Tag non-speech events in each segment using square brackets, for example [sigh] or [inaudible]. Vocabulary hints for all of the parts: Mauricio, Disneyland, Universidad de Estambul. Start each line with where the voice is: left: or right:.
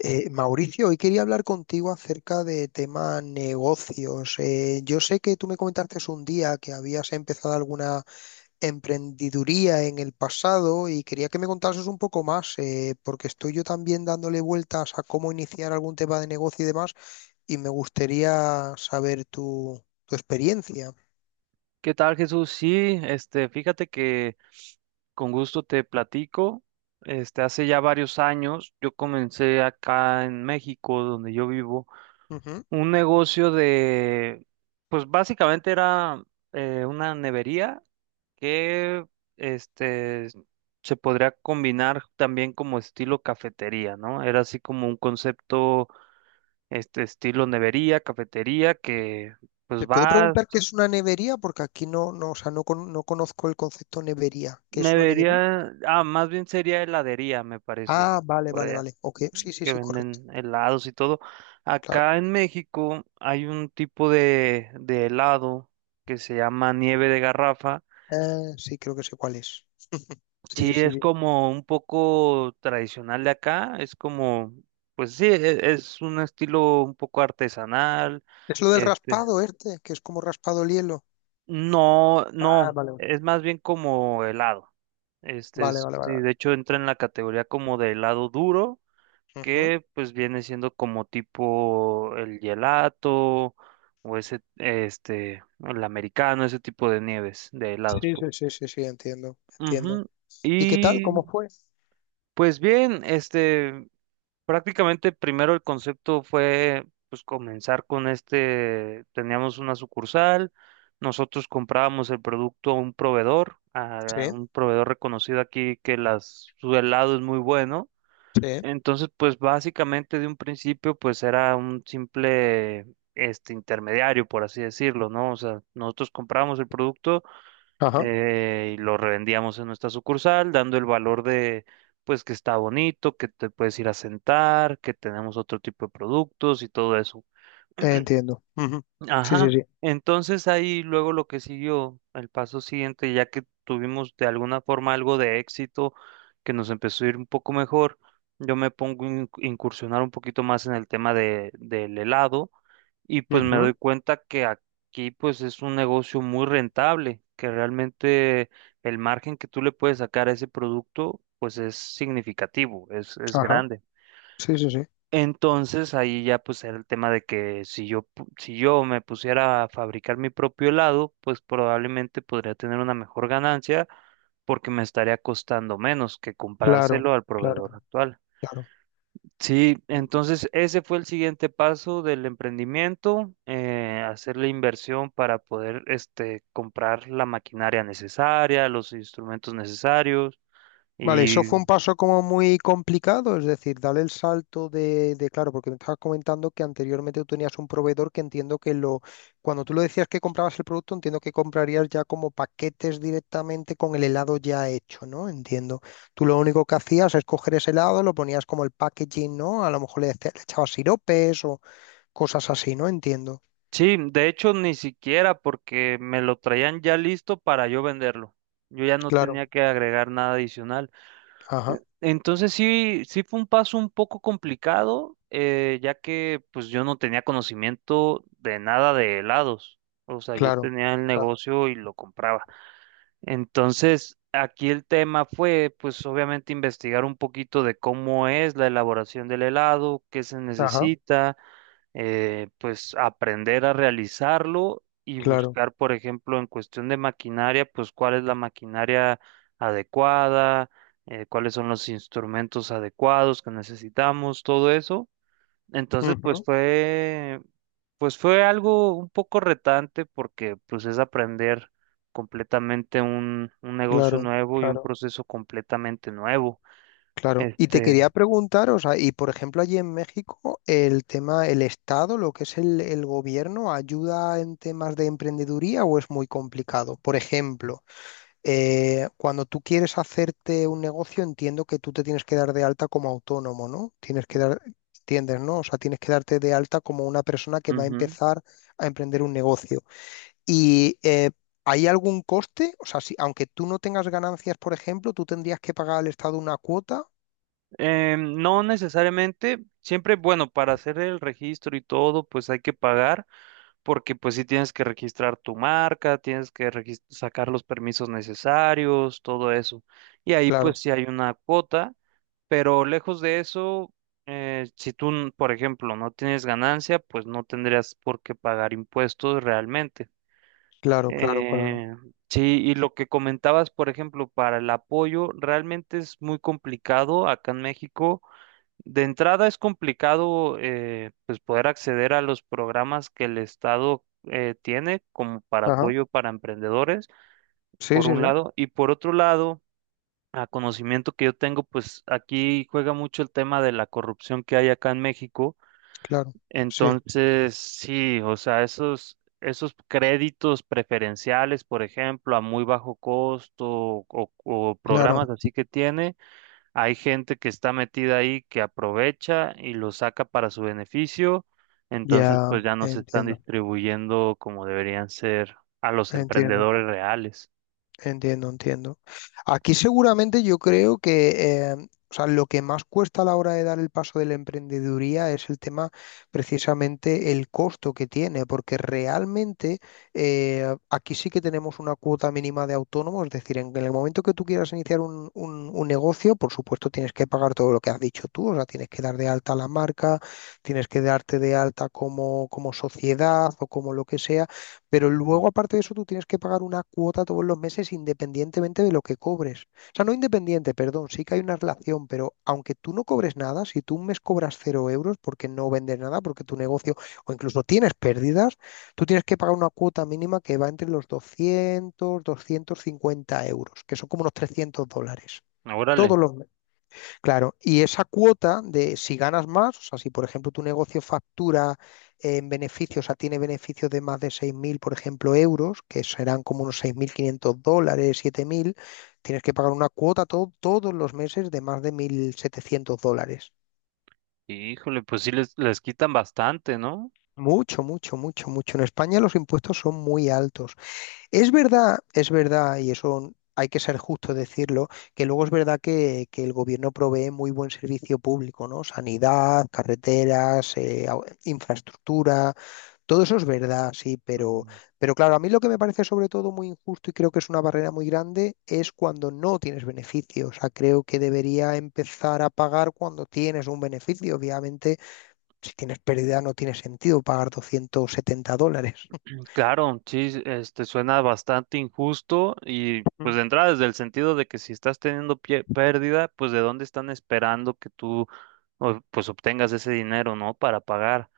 left: Mauricio, hoy quería hablar contigo acerca de tema negocios. Yo sé que tú me comentaste un día que habías empezado alguna emprendiduría en el pasado y quería que me contases un poco más, porque estoy yo también dándole vueltas a cómo iniciar algún tema de negocio y demás, y me gustaría saber tu experiencia.
right: ¿Qué tal, Jesús? Sí, fíjate que con gusto te platico. Hace ya varios años yo comencé acá en México, donde yo vivo,
left: Ujú.
right: un negocio de, pues básicamente era una nevería que, este, se podría combinar también como estilo cafetería, ¿no? Era así como un concepto, estilo nevería, cafetería, que pues
left: ¿Te puedo
right: va.
left: preguntar qué es una nevería? Porque aquí no, no, o sea, no, no conozco el concepto nevería. ¿Qué es una nevería?
right: Nevería, ah, más bien sería heladería, me parece,
left: Ah, vale,
right: por
left: vale,
right: allá,
left: vale. Ok, sí, sí,
right: que
left: sí, correcto.
right: venden helados y todo.
left: Claro.
right: Acá en México hay un tipo de helado que se llama nieve de garrafa.
left: Sí, creo que sé cuál es. Sí,
right: Sí,
left: sí, sí,
right: es
left: sí.
right: como un poco tradicional de acá, es como, pues sí, es un estilo un poco artesanal,
left: Es lo del
right: este,
left: raspado, este, que es como raspado el hielo.
right: no,
left: Ah,
right: no,
left: vale.
right: es más bien como helado. Este
left: Vale,
right: es,
left: vale, vale,
right: sí,
left: vale.
right: de hecho entra en la categoría como de helado duro.
left: Ujú.
right: Que pues viene siendo como tipo el gelato o ese, el americano, ese tipo de nieves, de
left: Sí,
right: helados,
left: sí,
right: pues.
left: sí, sí, sí, entiendo, entiendo.
right: Ujú.
left: ¿Y qué tal?
right: Y
left: ¿Cómo fue?
right: pues bien, prácticamente primero el concepto fue pues comenzar con este, teníamos una sucursal, nosotros comprábamos el producto a
left: Sí,
right: un proveedor reconocido aquí que las, su helado es muy bueno.
left: sí.
right: Entonces, pues básicamente de un principio, pues era un simple intermediario, por así decirlo, ¿no? O sea, nosotros comprábamos el producto
left: Ajá,
right: y lo revendíamos en nuestra sucursal, dando el valor de, pues que está bonito, que te puedes ir a sentar, que tenemos otro tipo de productos y todo eso.
left: entiendo. Ujú. Sí,
right: Ajá,
left: sí, sí.
right: entonces ahí luego lo que siguió, el paso siguiente, ya que tuvimos de alguna forma algo de éxito, que nos empezó a ir un poco mejor, yo me pongo a incursionar un poquito más en el tema de, del helado, y pues me
left: Ujú.
right: doy cuenta que aquí pues es un negocio muy rentable, que realmente el margen que tú le puedes sacar a ese producto pues es significativo, es
left: Ajá,
right: grande.
left: sí, sí, sí.
right: Entonces ahí ya pues era el tema de que si yo si yo me pusiera a fabricar mi propio helado, pues probablemente podría tener una mejor ganancia porque me estaría costando menos que
left: Claro,
right: comprárselo al
left: claro,
right: proveedor actual.
left: claro.
right: Sí, entonces ese fue el siguiente paso del emprendimiento, hacer la inversión para poder comprar la maquinaria necesaria, los instrumentos necesarios
left: Vale, eso
right: y.
left: fue un paso como muy complicado, es decir, darle el salto claro, porque me estabas comentando que anteriormente tú tenías un proveedor que entiendo que lo, cuando tú lo decías que comprabas el producto, entiendo que comprarías ya como paquetes directamente con el helado ya hecho, ¿no? Entiendo. Tú lo único que hacías es coger ese helado, lo ponías como el packaging, ¿no? A lo mejor le echabas siropes o cosas así, ¿no? Entiendo.
right: Sí, de hecho ni siquiera porque me lo traían ya listo para yo venderlo. Yo ya no
left: Claro,
right: tenía que agregar nada adicional.
left: ajá,
right: Entonces sí, sí fue un paso un poco complicado, ya que pues yo no tenía conocimiento de nada de helados. O sea, yo
left: claro,
right: tenía el
left: a-
right: negocio y lo compraba. Entonces aquí el tema fue pues obviamente investigar un poquito de cómo es la elaboración del helado, qué se
left: ajá,
right: necesita, pues aprender a realizarlo y
left: claro,
right: buscar, por ejemplo, en cuestión de maquinaria, pues cuál es la maquinaria adecuada, cuáles son los instrumentos adecuados que necesitamos, todo eso. Entonces,
left: ujú,
right: pues fue algo un poco retante porque pues es aprender completamente un negocio
left: claro,
right: nuevo y un
left: claro.
right: proceso completamente nuevo.
left: Claro, y te
right: Este,
left: quería preguntar, o sea, y por ejemplo allí en México, el tema, el Estado, lo que es el gobierno, ¿ayuda en temas de emprendeduría o es muy complicado? Por ejemplo, cuando tú quieres hacerte un negocio, entiendo que tú te tienes que dar de alta como autónomo, ¿no? Tienes que dar, entiendes, ¿no? O sea, tienes que darte de alta como una persona que va a
right: ujú.
left: empezar a emprender un negocio. Y ¿hay algún coste? O sea, si, aunque tú no tengas ganancias, por ejemplo, tú tendrías que pagar al Estado una cuota.
right: No necesariamente, siempre, bueno, para hacer el registro y todo, pues hay que pagar, porque pues sí tienes que registrar tu marca, tienes que sacar los permisos necesarios, todo eso. Y ahí pues
left: Claro.
right: sí hay una cuota, pero lejos de eso, si tú, por ejemplo, no tienes ganancia, pues no tendrías por qué pagar impuestos realmente.
left: Claro, claro, claro.
right: Eh, sí, y lo que comentabas, por ejemplo, para el apoyo, realmente es muy complicado acá en México, de entrada es complicado, pues poder acceder a los programas que el Estado tiene como para
left: Ajá.
right: apoyo para emprendedores,
left: Sí,
right: por
left: sí,
right: un
left: sí.
right: lado, y por otro lado, a conocimiento que yo tengo, pues aquí juega mucho el tema de la corrupción que hay acá en México.
left: Claro. Sí,
right: Entonces, sí, o sea, esos, esos créditos preferenciales, por ejemplo, a muy bajo costo o
left: claro.
right: programas así que tiene. Hay gente que está metida ahí que aprovecha y lo saca para su beneficio, entonces
left: Ya
right: pues ya no se están
left: entiendo.
right: distribuyendo como deberían ser a los
left: Entiendo.
right: emprendedores reales.
left: Entiendo, entiendo. Aquí seguramente yo creo que o sea, lo que más cuesta a la hora de dar el paso de la emprendeduría es el tema precisamente el costo que tiene, porque realmente aquí sí que tenemos una cuota mínima de autónomo, es decir, en el momento que tú quieras iniciar un negocio, por supuesto tienes que pagar todo lo que has dicho tú, o sea, tienes que dar de alta la marca, tienes que darte de alta como, sociedad o como lo que sea. Pero
right: Ujú.
left: luego, aparte de eso, tú tienes que pagar una cuota todos los meses independientemente de lo que cobres. O sea, no independiente, perdón, sí que hay una relación, pero aunque tú no cobres nada, si tú un mes cobras cero euros porque no vendes nada, porque tu negocio o incluso tienes pérdidas, tú tienes que pagar una cuota mínima que va entre los 200, 250 euros, que son como unos $300,
right: Órale,
left: todos los. Claro, y esa cuota de si ganas más, o sea, si por ejemplo tu negocio factura en beneficios, o sea, tiene beneficios de más de 6.000, por ejemplo, euros, que serán como unos 6.500 dólares, 7.000, tienes que pagar una cuota todos los meses de más de 1.700 dólares.
right: híjole, pues sí les quitan bastante, ¿no?
left: Mucho, mucho, mucho, mucho. En España los impuestos son muy altos. Es verdad, y eso hay que ser justo decirlo, que luego es verdad que el gobierno provee muy buen servicio público, ¿no? Sanidad, carreteras, infraestructura, todo eso es verdad, sí,
right: Ujú.
left: pero claro, a mí lo que me parece sobre todo muy injusto y creo que es una barrera muy grande es cuando no tienes beneficio. O sea, creo que debería empezar a pagar cuando tienes un beneficio. Obviamente, si tienes pérdida no tiene sentido pagar 270 dólares.
right: Claro, sí, sí, este suena bastante injusto y pues
left: [laughs]
right: de entrada desde el sentido de que si estás teniendo pérdida, pues de dónde están esperando que tú pues obtengas ese dinero, ¿no? Para pagar.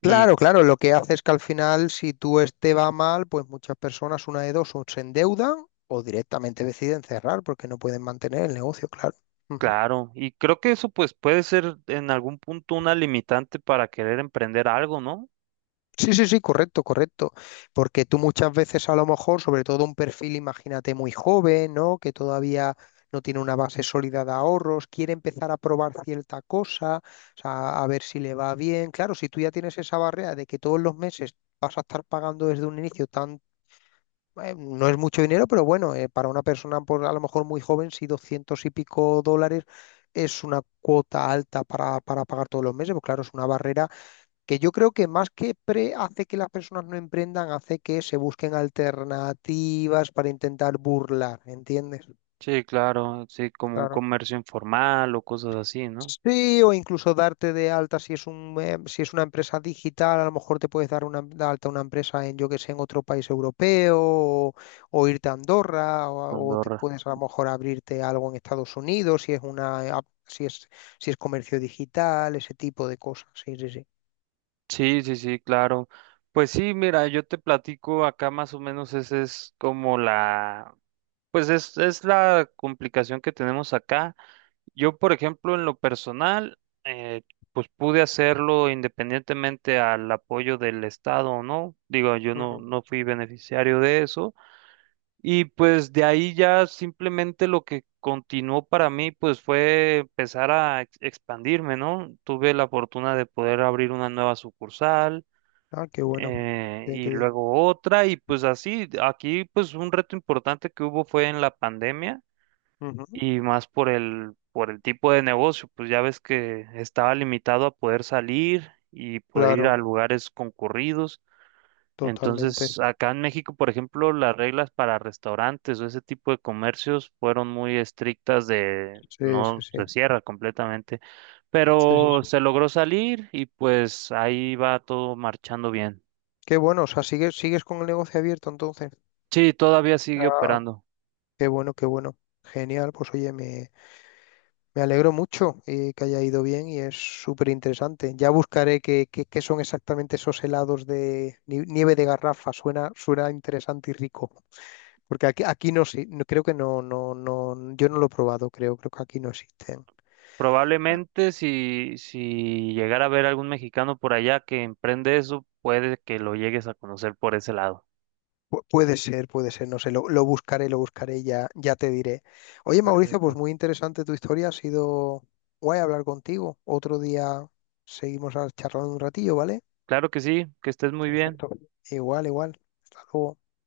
left: Claro, claro, lo que hace es que al final, si tú va mal, pues muchas personas, una de dos, o se endeudan o directamente deciden cerrar porque no pueden mantener el negocio, claro. Ujú.
right: Claro, y creo que eso pues puede ser en algún punto una limitante para querer emprender algo, ¿no?
left: Sí, sí, sí, correcto, correcto. Porque tú muchas veces a lo mejor, sobre todo un perfil, imagínate, muy joven, ¿no? Que todavía no tiene una base sólida de ahorros, quiere empezar a probar cierta cosa, o sea, a ver si le va bien. Claro, si tú ya tienes esa barrera de que todos los meses vas a estar pagando desde un inicio tanto no es mucho dinero, pero bueno, para una persona por, a lo mejor muy joven, si 200 y pico dólares es una cuota alta para, pagar todos los meses, pues claro, es una barrera que yo creo que más que pre hace que las personas no emprendan, hace que se busquen alternativas para intentar burlar, ¿entiendes?
right: Sí, claro, sí, como un
left: Claro.
right: comercio informal o cosas así, ¿no?
left: Sí, o incluso darte de alta si es un, si es una empresa digital, a lo mejor te puedes dar una, de alta una empresa en, yo que sé, en otro país europeo o, irte a Andorra o, o te
right: Andorra.
left: puedes a lo mejor abrirte algo en Estados Unidos si es una, si es comercio digital, ese tipo de cosas. Sí, sí, sí.
right: Sí, sí, sí, claro. Pues sí, mira, yo te platico acá más o menos ese es como la. Pues es la complicación que tenemos acá. Yo, por ejemplo, en lo personal, eh, pues pude hacerlo independientemente al apoyo del Estado o no. Digo, yo no,
left: Ujú.
right: no fui beneficiario de eso. Y pues de ahí ya simplemente lo que continuó para mí, pues fue empezar a expandirme, ¿no? Tuve la fortuna de poder abrir una nueva sucursal,
left: Ah, qué bueno. Bien,
right: y
left: qué bien.
right: luego otra, y pues así, aquí pues un reto importante que hubo fue en la pandemia
left: Ujú.
right: y más por el tipo de negocio, pues ya ves que estaba limitado a poder salir y poder ir
left: Claro,
right: a lugares concurridos. Entonces,
left: totalmente.
right: acá en México, por ejemplo, las reglas para restaurantes o ese tipo de comercios fueron muy estrictas de
left: Sí, sí,
right: no
left: sí.
right: se cierra completamente,
left: Sí, sí,
right: pero
left: sí.
right: se logró salir y pues ahí va todo marchando bien.
left: Qué bueno, o sea, sigues, sigues con el negocio abierto entonces.
right: Sí, todavía sigue
left: Ah,
right: operando.
left: qué bueno, qué bueno. Genial, pues oye, me alegro mucho que haya ido bien y es súper interesante. Ya buscaré qué son exactamente esos helados de nieve de garrafa. Suena interesante y rico. Porque aquí, aquí no, sé, no creo que no, no, no, yo no lo he probado, creo que aquí no existen.
right: Probablemente si, si llegara a ver algún mexicano por allá que emprende eso, puede que lo llegues a conocer por ese lado.
left: Puede ser, puede ser, no sé, lo buscaré, lo buscaré y ya, ya te diré. Oye, Mauricio, pues
right: Perfecto.
left: muy interesante tu historia, ha sido guay hablar contigo. Otro día seguimos charlando un ratillo, ¿vale?
right: Claro que sí, que estés muy bien.
left: Perfecto. Igual, igual. Hasta luego.